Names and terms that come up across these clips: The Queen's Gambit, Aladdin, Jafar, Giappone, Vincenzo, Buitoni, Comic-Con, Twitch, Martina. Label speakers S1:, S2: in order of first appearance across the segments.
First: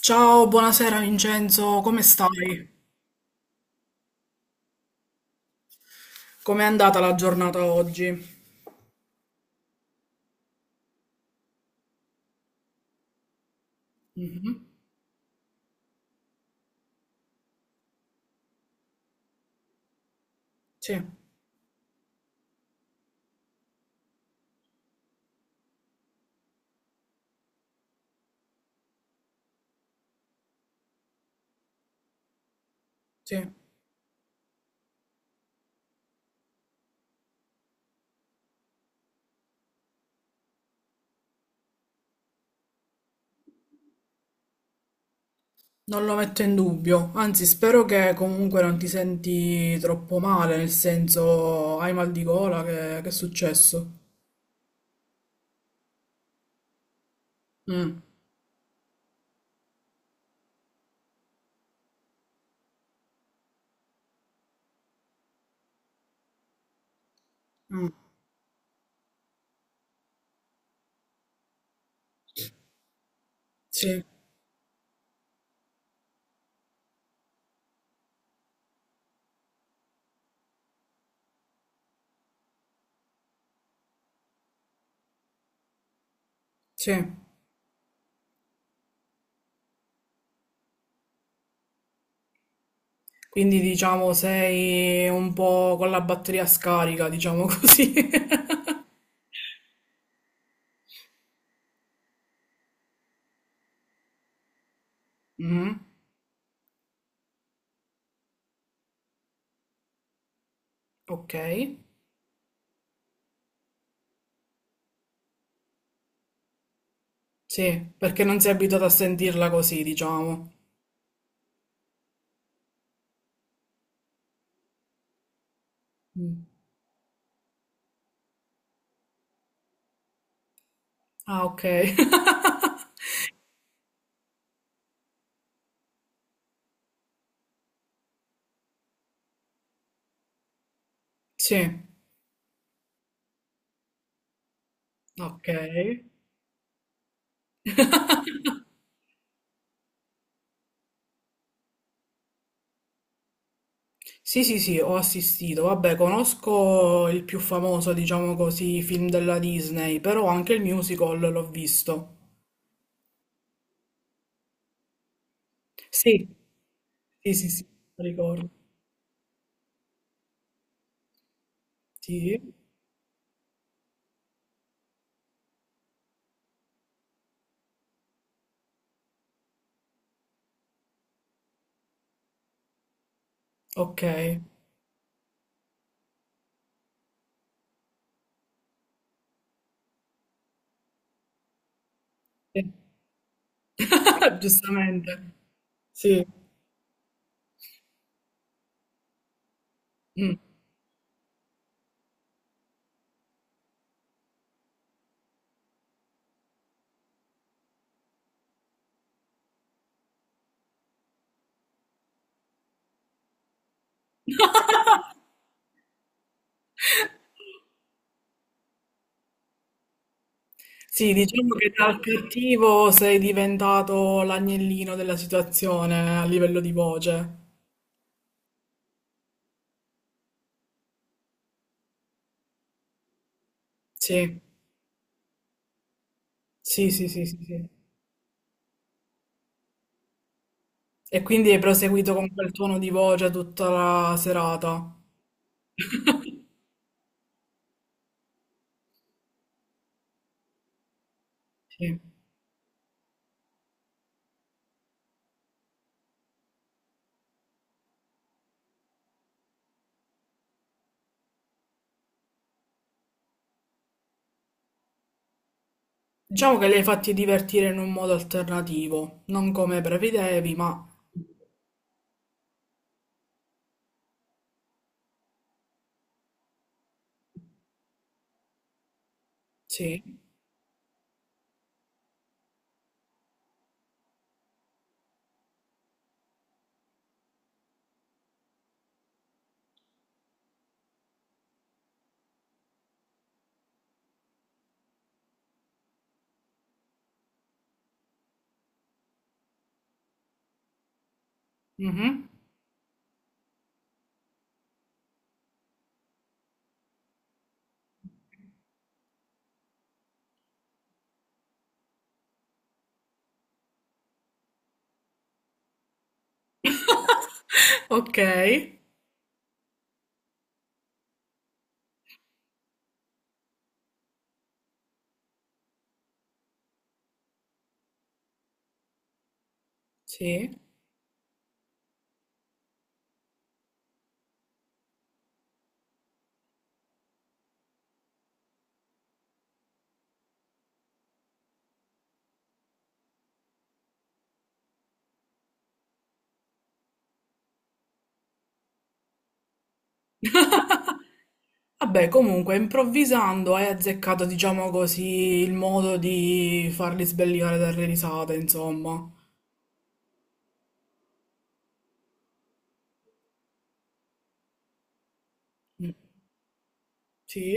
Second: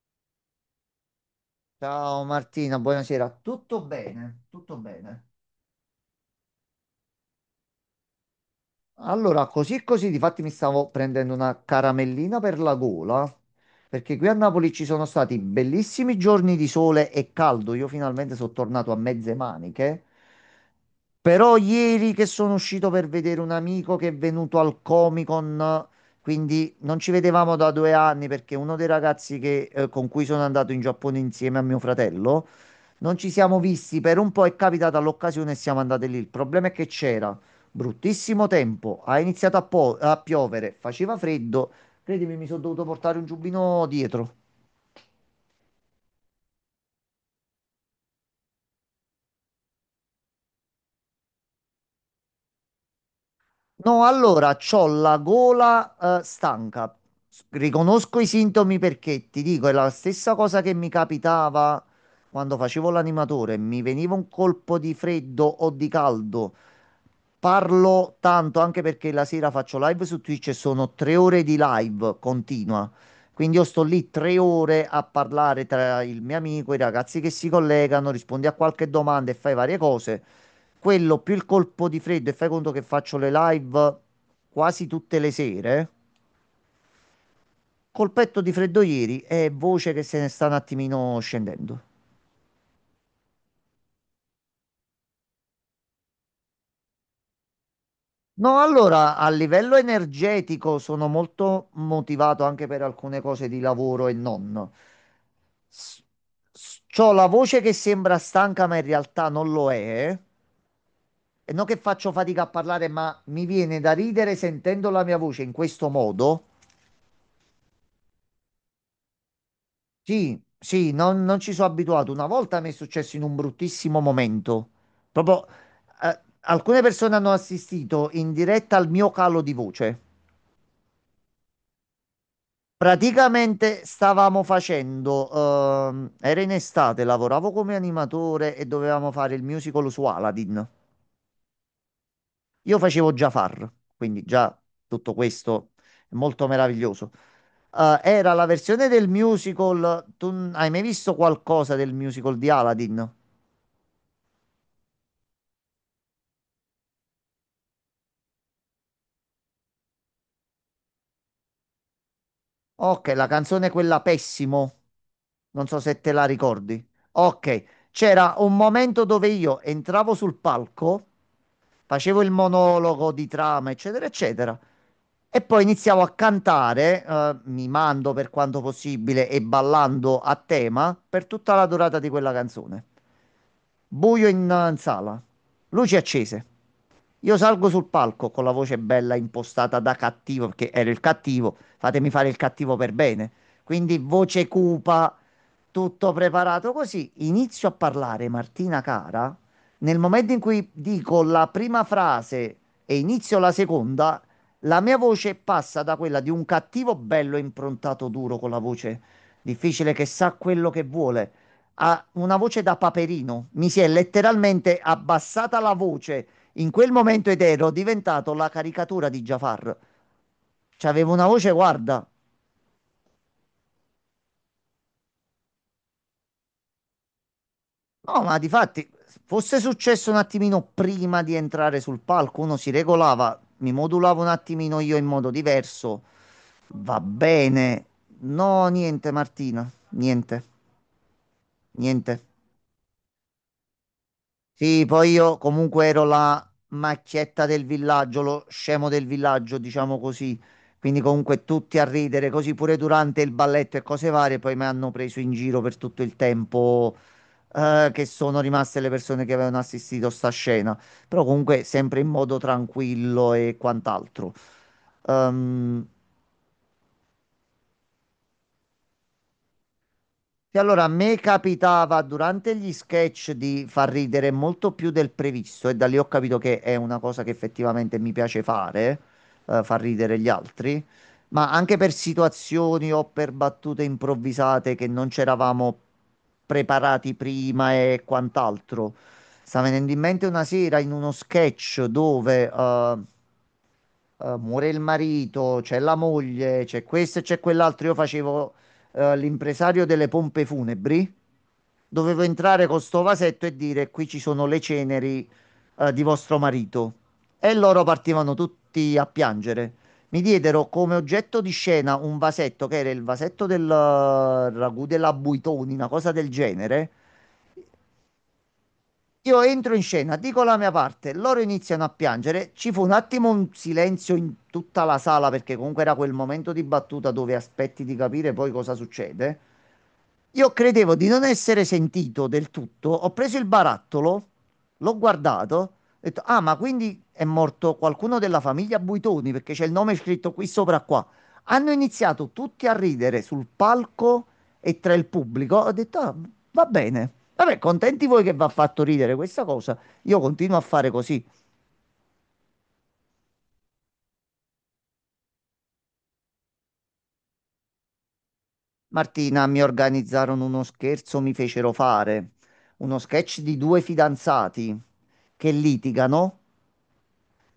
S1: Ciao, buonasera Vincenzo, come
S2: Ciao
S1: stai?
S2: Martina, buonasera. Tutto bene? Tutto bene.
S1: Com'è andata la giornata oggi?
S2: Allora, così e così, difatti mi stavo prendendo una caramellina per la gola, perché qui a Napoli ci sono stati bellissimi giorni di sole e caldo. Io finalmente sono tornato a mezze maniche.
S1: Sì,
S2: Però ieri che sono uscito per vedere un amico che è venuto al Comic-Con, quindi non ci vedevamo da 2 anni perché uno dei ragazzi che, con cui sono andato in Giappone insieme a mio fratello. Non ci
S1: sì,
S2: siamo visti per un po', è capitata l'occasione e siamo andati lì. Il problema è che c'era bruttissimo tempo, ha iniziato a piovere, faceva freddo. Credimi, mi sono dovuto portare un giubbino dietro.
S1: non lo metto in dubbio, anzi spero che comunque non ti senti troppo male, nel senso hai mal di gola, che è successo?
S2: No, allora, c'ho la gola, stanca.
S1: Mm,
S2: Riconosco i sintomi perché ti dico, è la stessa cosa che mi capitava quando facevo l'animatore. Mi veniva un colpo di freddo o di caldo.
S1: mm,
S2: Parlo tanto anche perché la sera faccio live su Twitch e sono 3 ore di live continua. Quindi io sto
S1: sì,
S2: lì 3 ore a parlare tra il mio amico, i ragazzi che si collegano, rispondi a qualche domanda e fai varie cose. Quello più il colpo di freddo e fai conto che faccio le live quasi tutte le sere.
S1: sì.
S2: Colpetto di freddo ieri e voce che se ne sta un attimino scendendo.
S1: Quindi diciamo sei un po' con la batteria scarica, diciamo così.
S2: No, allora a livello energetico sono molto motivato anche per alcune cose di lavoro e non.
S1: Mm,
S2: S- C'ho la voce che sembra stanca, ma in realtà non lo è.
S1: ok,
S2: E non che faccio fatica a parlare, ma mi viene da ridere sentendo la mia voce in questo modo.
S1: sì, perché non sei abituato a sentirla così,
S2: Sì,
S1: diciamo.
S2: sì, non ci sono abituato. Una volta mi è successo in un bruttissimo momento. Proprio,
S1: Mm.
S2: alcune persone hanno assistito in diretta al mio calo di voce.
S1: Ah, ok.
S2: Praticamente stavamo facendo, era in estate, lavoravo come animatore e dovevamo fare il musical su Aladdin.
S1: Sì,
S2: Io facevo Jafar, quindi già tutto
S1: ok.
S2: questo è molto meraviglioso. Era la versione del musical, tu hai mai visto qualcosa del musical di Aladdin?
S1: Sì, sì, sì, ho assistito. Vabbè, conosco il più famoso, diciamo così, film della Disney, però anche il musical l'ho visto.
S2: Ok, la canzone quella Pessimo. Non so se te la
S1: Sì,
S2: ricordi.
S1: sì, sì,
S2: Ok,
S1: sì, lo
S2: c'era
S1: ricordo.
S2: un momento dove io entravo sul palco, facevo il
S1: Sì,
S2: monologo di trama, eccetera, eccetera, e poi iniziavo a cantare, mimando per quanto possibile e ballando a tema per tutta la durata di quella canzone.
S1: ok.
S2: Buio in sala, luci accese. Io salgo sul palco con la voce bella impostata da cattivo, perché ero il cattivo, fatemi fare il
S1: Sì.
S2: cattivo per bene. Quindi voce cupa,
S1: Giustamente.
S2: tutto
S1: Sì.
S2: preparato così. Inizio a parlare, Martina cara. Nel momento
S1: Mm.
S2: in cui dico la prima frase e inizio la seconda, la mia voce passa da quella di un cattivo bello improntato duro con la voce difficile che sa quello che vuole a una voce da paperino. Mi si è letteralmente abbassata la voce in quel momento ed ero diventato la caricatura di Jafar. C'avevo
S1: Sì,
S2: una voce,
S1: diciamo che dal
S2: guarda.
S1: cattivo sei diventato l'agnellino della situazione a livello di voce.
S2: No, ma di fatti, fosse successo un attimino prima di entrare sul palco, uno si regolava, mi modulavo un
S1: Sì,
S2: attimino io in modo diverso.
S1: sì,
S2: Va
S1: sì, sì, sì, sì.
S2: bene. No, niente, Martina. Niente,
S1: E quindi hai proseguito
S2: niente.
S1: con quel tono di voce tutta la
S2: Sì,
S1: serata.
S2: poi io comunque ero la macchietta del villaggio, lo scemo del villaggio, diciamo così. Quindi comunque tutti a
S1: Sì.
S2: ridere, così pure durante il balletto e cose varie, poi mi hanno preso in giro per tutto il tempo, che sono rimaste le persone che avevano assistito a sta scena. Però comunque sempre in modo tranquillo e quant'altro. Ehm,
S1: Diciamo che li hai fatti divertire in un modo alternativo, non come prevedevi,
S2: Sì, allora
S1: ma
S2: a me capitava durante gli sketch di far ridere molto più del previsto e da lì ho capito che è una cosa che effettivamente mi piace fare, far
S1: sì.
S2: ridere gli altri, ma anche per situazioni o per battute improvvisate che non c'eravamo preparati prima e quant'altro. Sta venendo in mente una sera in uno sketch dove muore il marito, c'è la moglie, c'è questo e c'è quell'altro, io facevo l'impresario delle pompe funebri. Dovevo
S1: Mhm.
S2: entrare con sto vasetto e dire: qui ci sono le ceneri di vostro marito. E loro partivano tutti a piangere. Mi diedero come oggetto di scena un vasetto che era il vasetto del ragù della Buitoni, una cosa del genere.
S1: Ok,
S2: Io entro in scena, dico la mia parte, loro iniziano a piangere. Ci fu un attimo un silenzio in tutta la sala perché comunque era quel momento di battuta dove aspetti di capire poi cosa succede.
S1: sì.
S2: Io credevo di non essere sentito del tutto. Ho preso il barattolo, l'ho guardato, ho detto: "Ah, ma quindi è morto qualcuno della famiglia Buitoni perché c'è il nome scritto qui sopra qua". Hanno iniziato tutti a ridere sul palco e tra il pubblico. Ho detto: "Ah, va bene. Vabbè, contenti voi che vi ha fatto ridere questa cosa. Io continuo a fare così".
S1: Vabbè, comunque, improvvisando hai azzeccato, diciamo così, il modo di farli sbellicare dalle risate, insomma.
S2: Martina, mi organizzarono uno scherzo, mi fecero fare uno sketch di due fidanzati che
S1: Mm.
S2: litigano.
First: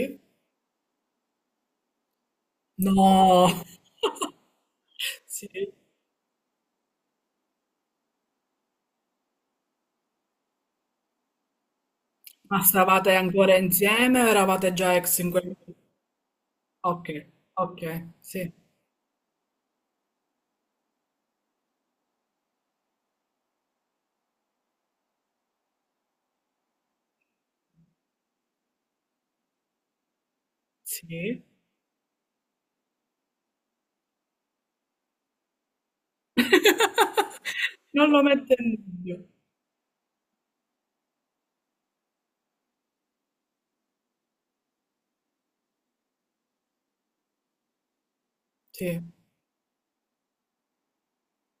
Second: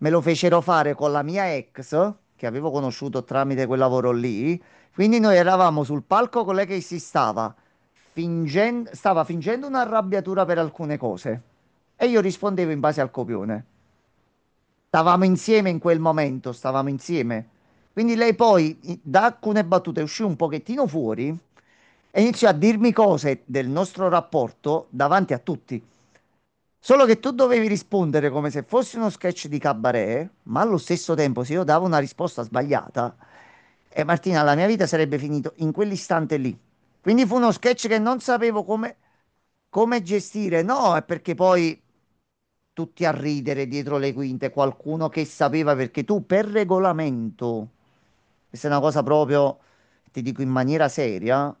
S2: Me lo fecero fare con la mia ex, che avevo conosciuto
S1: No!
S2: tramite quel lavoro lì. Quindi noi
S1: Sì.
S2: eravamo sul palco con lei che si stava stava fingendo un'arrabbiatura per alcune cose. E io
S1: Ma
S2: rispondevo in base al
S1: stavate ancora
S2: copione.
S1: insieme o eravate già ex
S2: Stavamo
S1: in quel?
S2: insieme in quel momento, stavamo
S1: Okay,
S2: insieme.
S1: okay,
S2: Quindi lei
S1: sì,
S2: poi da alcune battute uscì un pochettino fuori e iniziò a dirmi cose del nostro rapporto davanti a tutti. Solo che tu dovevi rispondere come se fosse uno sketch di cabaret, ma allo stesso
S1: sì.
S2: tempo se io davo una risposta sbagliata, e Martina, la mia vita sarebbe finita in quell'istante lì. Quindi fu uno sketch che
S1: Non
S2: non
S1: lo metto
S2: sapevo
S1: in
S2: come,
S1: dubbio.
S2: come gestire. No, è perché poi tutti a ridere dietro le quinte, qualcuno che sapeva perché tu per regolamento, questa è una
S1: Sì,
S2: cosa proprio, ti dico in maniera seria,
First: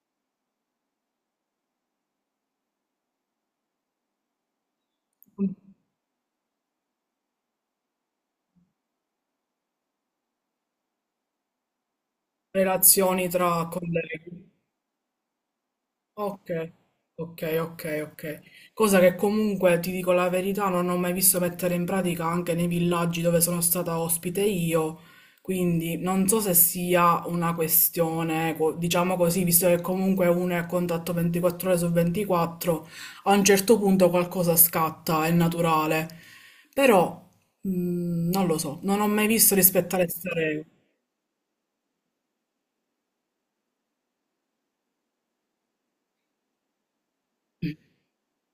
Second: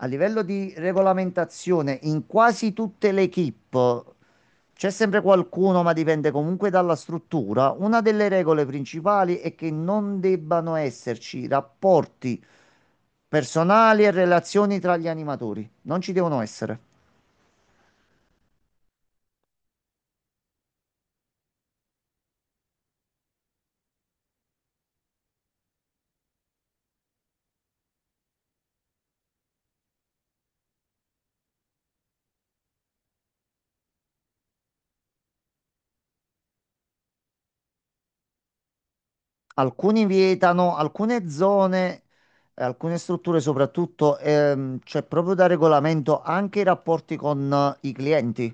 S2: a livello di regolamentazione in quasi tutte le equip c'è sempre
S1: mh,
S2: qualcuno, ma dipende comunque dalla struttura. Una delle regole principali è che non debbano esserci rapporti
S1: relazioni tra
S2: personali e
S1: colleghi.
S2: relazioni tra gli animatori, non ci devono
S1: Ok,
S2: essere.
S1: ok, ok, ok. Cosa che comunque ti dico la verità, non ho mai visto mettere in pratica anche nei villaggi dove sono stata ospite io, quindi non so se sia una questione, diciamo così, visto che comunque uno è a contatto 24 ore su 24, a un certo punto qualcosa scatta, è naturale. Però non lo so, non ho mai visto rispettare
S2: Alcuni
S1: queste regole.
S2: vietano, alcune zone, alcune strutture soprattutto, c'è proprio da regolamento anche i rapporti con i clienti.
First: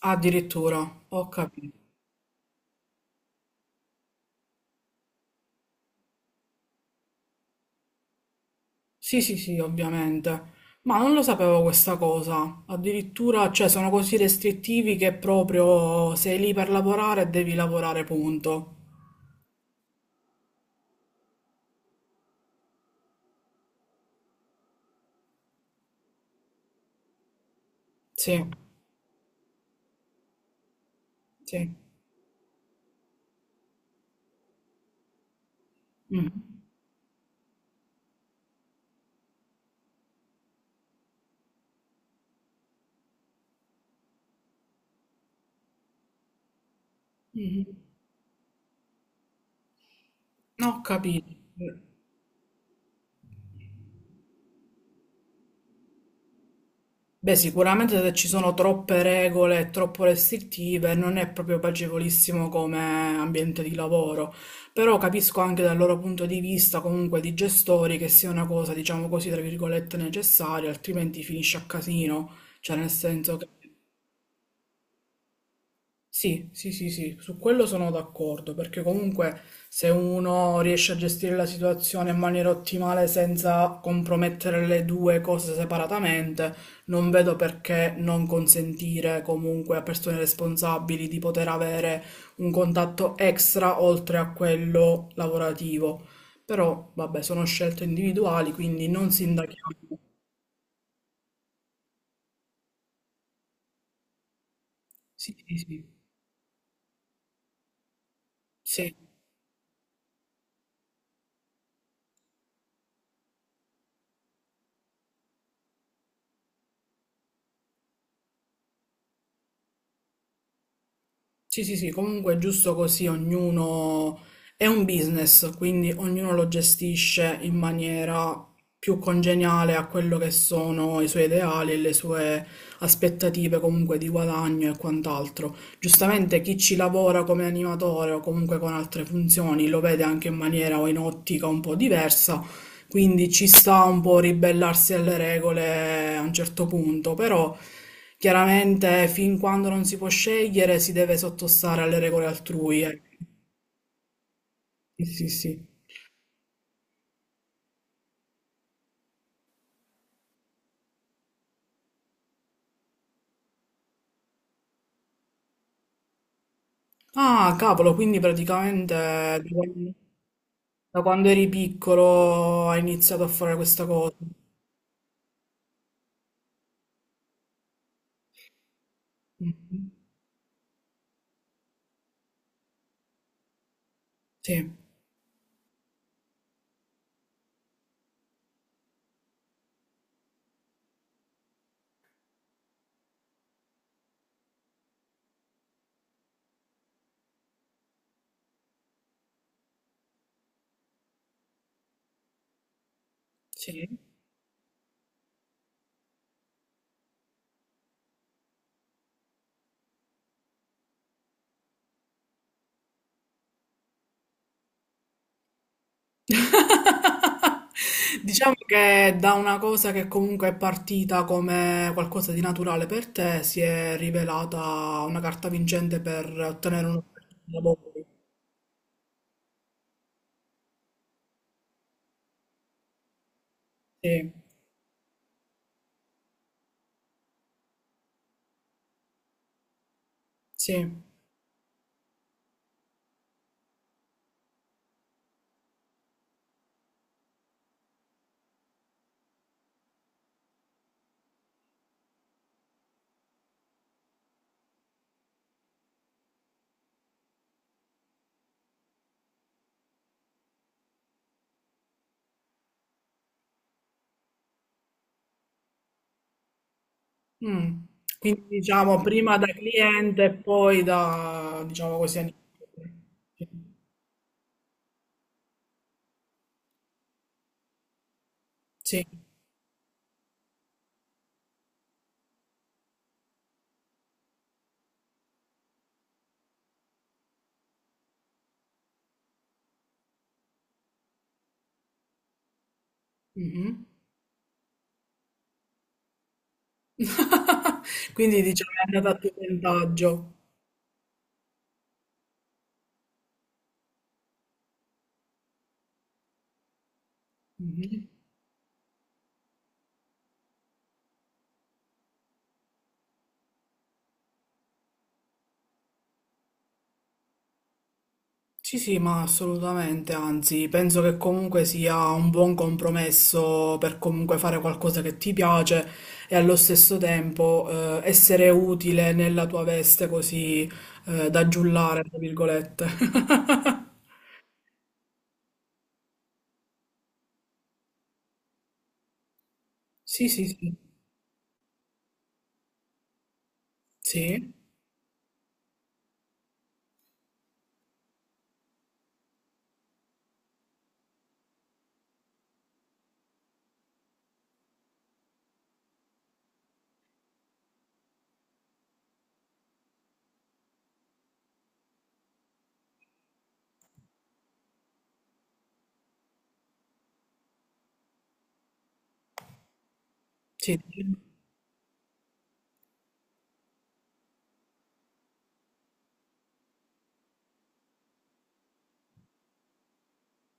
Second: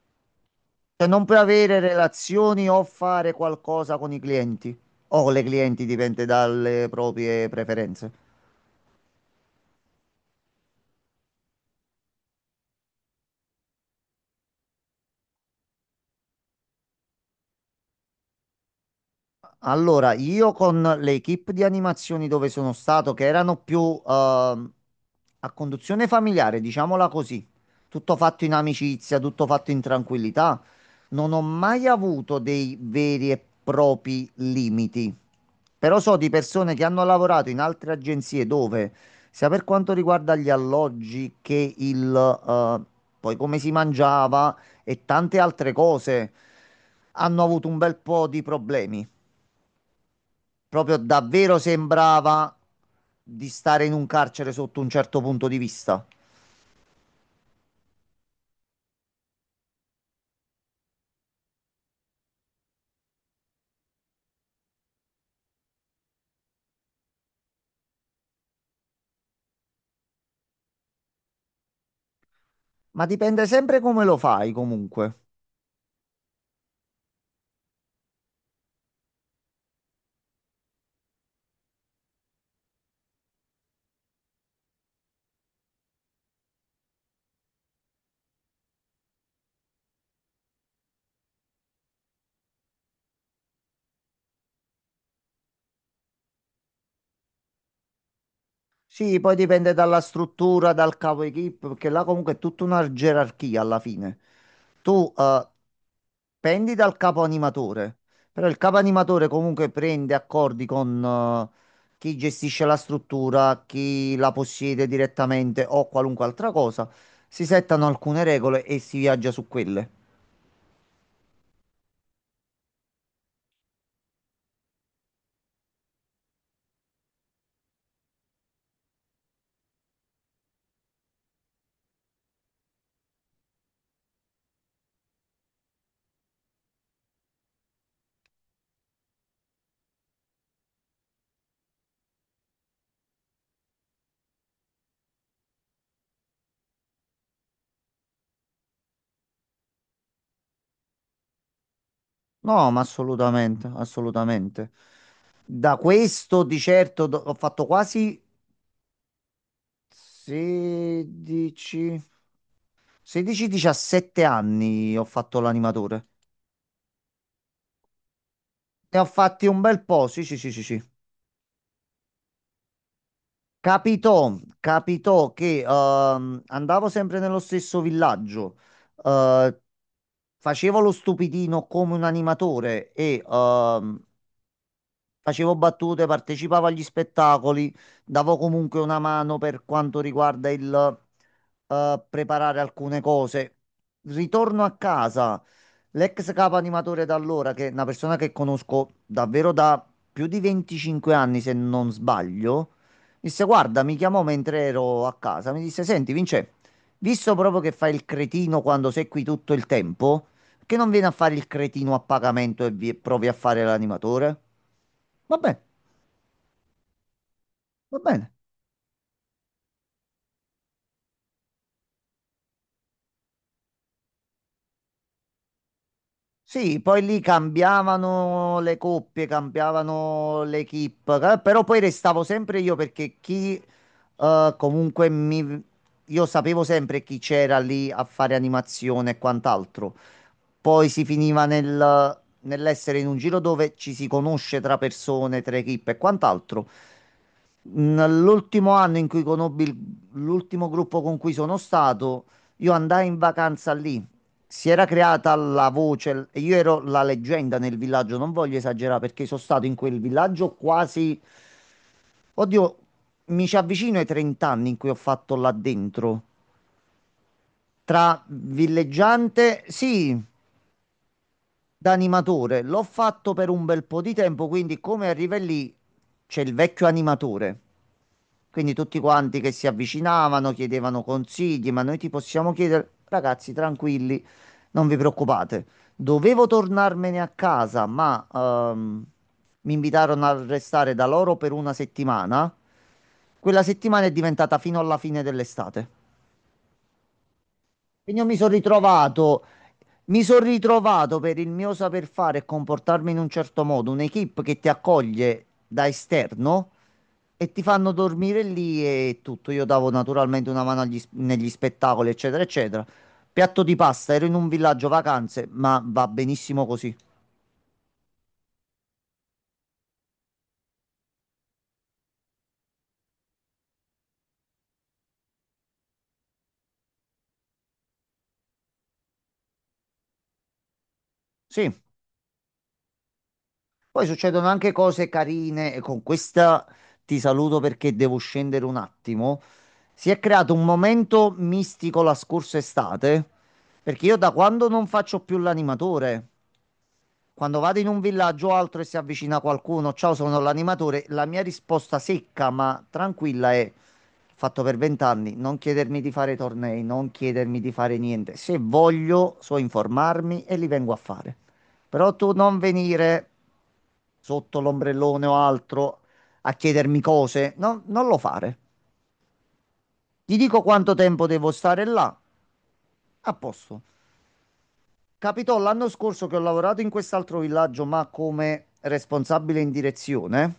S1: Addirittura,
S2: Cioè non
S1: ho
S2: puoi
S1: capito.
S2: avere relazioni o fare qualcosa con i clienti o con le clienti, dipende dalle proprie preferenze.
S1: Sì, sì, sì, ovviamente. Ma non lo sapevo questa cosa. Addirittura, cioè, sono così restrittivi che proprio sei lì per lavorare, devi lavorare, punto.
S2: Allora, io con le equip di animazioni dove sono stato, che erano più ehm, a conduzione familiare, diciamola così, tutto
S1: Sì,
S2: fatto in amicizia, tutto fatto in tranquillità, non ho
S1: sì.
S2: mai avuto dei veri e propri limiti. Però so di
S1: Mm.
S2: persone che hanno lavorato in altre agenzie dove, sia per quanto riguarda gli alloggi che il, poi come si mangiava e tante altre cose, hanno avuto
S1: Mhm.
S2: un bel po' di problemi.
S1: No, ho
S2: Proprio
S1: capito.
S2: davvero sembrava di stare in un carcere sotto un certo punto di vista.
S1: Beh, sicuramente se ci sono troppe regole e troppo restrittive non è proprio piacevolissimo come ambiente di lavoro, però capisco anche dal loro punto di vista comunque di gestori che sia una cosa, diciamo così, tra virgolette necessaria, altrimenti finisce a casino, cioè nel
S2: Ma
S1: senso
S2: dipende
S1: che
S2: sempre come lo fai, comunque.
S1: sì, sì, sì, sì, su quello sono d'accordo, perché comunque se uno riesce a gestire la situazione in maniera ottimale senza compromettere le due cose separatamente, non vedo perché non consentire comunque a persone responsabili di poter avere un contatto extra oltre a quello lavorativo. Però, vabbè, sono scelte individuali, quindi non
S2: Sì, poi dipende
S1: sindachiamo.
S2: dalla struttura, dal capo equip, perché là comunque è tutta una gerarchia alla fine. Tu
S1: Sì, sì, sì.
S2: pendi dal capo animatore, però il capo
S1: Sì.
S2: animatore comunque prende accordi con chi gestisce la struttura, chi la possiede direttamente o qualunque altra cosa. Si settano alcune regole e si viaggia su quelle.
S1: Sì, sì, sì, comunque è giusto così, ognuno è un business, quindi ognuno lo gestisce in maniera più congeniale a quello che sono i suoi ideali e le sue aspettative comunque di guadagno e quant'altro. Giustamente chi ci lavora come animatore o comunque con altre funzioni lo vede anche in maniera o in ottica un po' diversa, quindi ci sta un po' ribellarsi alle regole a un certo punto, però chiaramente fin quando non si può scegliere si deve sottostare alle regole
S2: No, ma
S1: altrui. Eh.
S2: assolutamente, assolutamente.
S1: Sì, sì, sì.
S2: Da questo di certo ho fatto quasi 16, 16-17 anni ho fatto l'animatore.
S1: Ah, cavolo, quindi praticamente
S2: Ne ho fatti un bel po', sì, sì, sì, sì, sì.
S1: da quando eri piccolo hai iniziato a fare questa cosa.
S2: Capitò che andavo sempre nello stesso villaggio, eh,
S1: Mhm.
S2: facevo lo stupidino come un animatore e
S1: Sì,
S2: facevo battute, partecipavo agli spettacoli, davo comunque una mano per quanto riguarda il preparare alcune cose. Ritorno a casa, l'ex capo animatore da allora, che è una persona che conosco davvero da più di 25 anni, se non sbaglio, disse: "Guarda",
S1: sì.
S2: mi chiamò mentre ero a casa. Mi disse: "Senti, Vince, visto proprio che fai il cretino quando sei qui tutto il tempo, perché non vieni a fare il cretino a pagamento e provi a fare l'animatore?". Va bene, va bene.
S1: Diciamo che da una cosa che comunque è partita come qualcosa di naturale per te, si è rivelata una carta vincente per
S2: Sì,
S1: ottenere
S2: poi
S1: un
S2: lì
S1: lavoro.
S2: cambiavano le coppie, cambiavano le equip, però poi restavo sempre io perché chi
S1: Sì,
S2: comunque mi... Io sapevo sempre chi c'era lì a fare animazione e quant'altro. Poi
S1: sì.
S2: si finiva nel, nell'essere in un giro dove ci si conosce tra persone, tra equip e quant'altro. Nell'ultimo anno in cui conobbi l'ultimo gruppo con cui sono stato, io andai in vacanza lì. Si era creata la voce, e io ero la leggenda nel villaggio, non voglio esagerare perché sono stato in quel villaggio quasi, oddio, mi ci avvicino ai 30 anni in cui ho fatto là dentro.
S1: Mm.
S2: Tra
S1: Quindi diciamo prima da
S2: villeggiante, sì,
S1: cliente e poi da,
S2: da
S1: diciamo così,
S2: animatore, l'ho
S1: animatore.
S2: fatto per un bel po' di tempo, quindi come arriva lì c'è il vecchio animatore. Quindi tutti
S1: Sì.
S2: quanti che si avvicinavano chiedevano consigli, ma noi ti possiamo chiedere, ragazzi, tranquilli, non vi preoccupate. Dovevo tornarmene a casa, ma mi invitarono a restare da loro per una settimana. Quella
S1: Mhm.
S2: settimana è diventata fino alla fine dell'estate. Quindi io
S1: Quindi diciamo è andata a tuo
S2: mi
S1: vantaggio.
S2: sono ritrovato per il mio saper fare e comportarmi in un certo modo, un'equipe che ti accoglie da esterno e ti fanno
S1: Mhm.
S2: dormire lì e tutto. Io davo naturalmente una mano agli negli spettacoli, eccetera, eccetera. Piatto di pasta, ero in un villaggio vacanze, ma va benissimo così.
S1: Sì, sì, ma assolutamente, anzi, penso che comunque sia un buon compromesso per comunque fare qualcosa che ti piace e allo stesso tempo essere utile nella tua veste così da
S2: Sì.
S1: giullare, tra virgolette.
S2: Poi succedono anche cose carine e con questa ti saluto perché devo scendere un attimo. Si è
S1: Sì, sì,
S2: creato un
S1: sì,
S2: momento mistico la scorsa estate perché io da
S1: sì,
S2: quando non faccio più l'animatore. Quando vado in un villaggio o altro e si avvicina qualcuno, ciao, sono l'animatore, la mia risposta secca ma tranquilla è: fatto per 20 anni, non chiedermi di fare tornei, non chiedermi di fare niente. Se voglio, so informarmi e li vengo a fare. Però tu non venire sotto l'ombrellone o altro a chiedermi cose, no, non lo fare. Ti dico
S1: sì,
S2: quanto tempo devo stare là, a posto. Capitò l'anno scorso che ho lavorato in quest'altro villaggio, ma come responsabile in direzione.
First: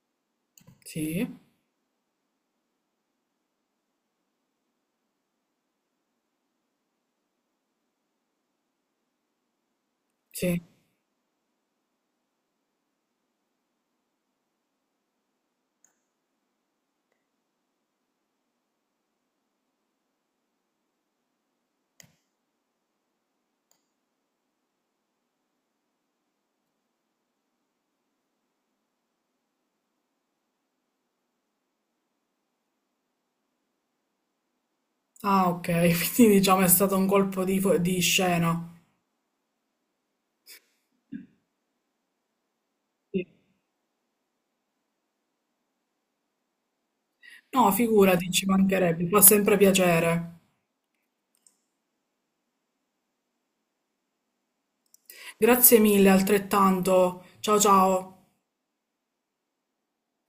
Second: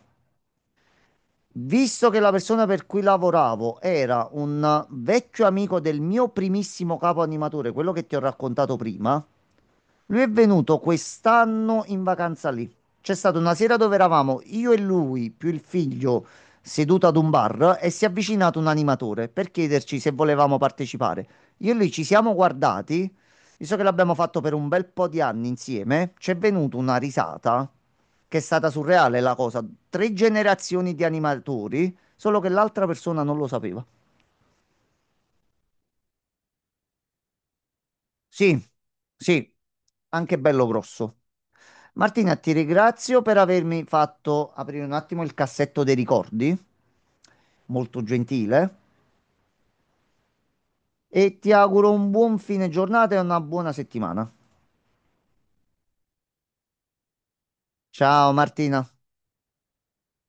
S1: sì,
S2: Visto che la persona per cui lavoravo era un vecchio amico del mio primissimo capo animatore, quello che ti ho raccontato prima, lui è
S1: sì.
S2: venuto quest'anno in vacanza lì. C'è stata una sera dove eravamo io e lui, più il figlio, seduto ad un bar e si è avvicinato un animatore per chiederci se volevamo partecipare. Io e lui ci siamo guardati, visto che l'abbiamo fatto per un bel po' di anni insieme, c'è venuta una risata che è stata surreale la cosa. Tre generazioni di animatori, solo che l'altra persona non lo sapeva.
S1: Ah, ok, quindi diciamo è stato un colpo di, di
S2: Sì,
S1: scena.
S2: sì, anche bello grosso. Martina, ti ringrazio
S1: Sì.
S2: per avermi fatto aprire un attimo il cassetto dei ricordi,
S1: No,
S2: molto
S1: figurati, ci
S2: gentile,
S1: mancherebbe, fa sempre piacere.
S2: e ti auguro un buon fine giornata e una buona settimana.
S1: Grazie mille, altrettanto. Ciao ciao.
S2: Ciao Martina.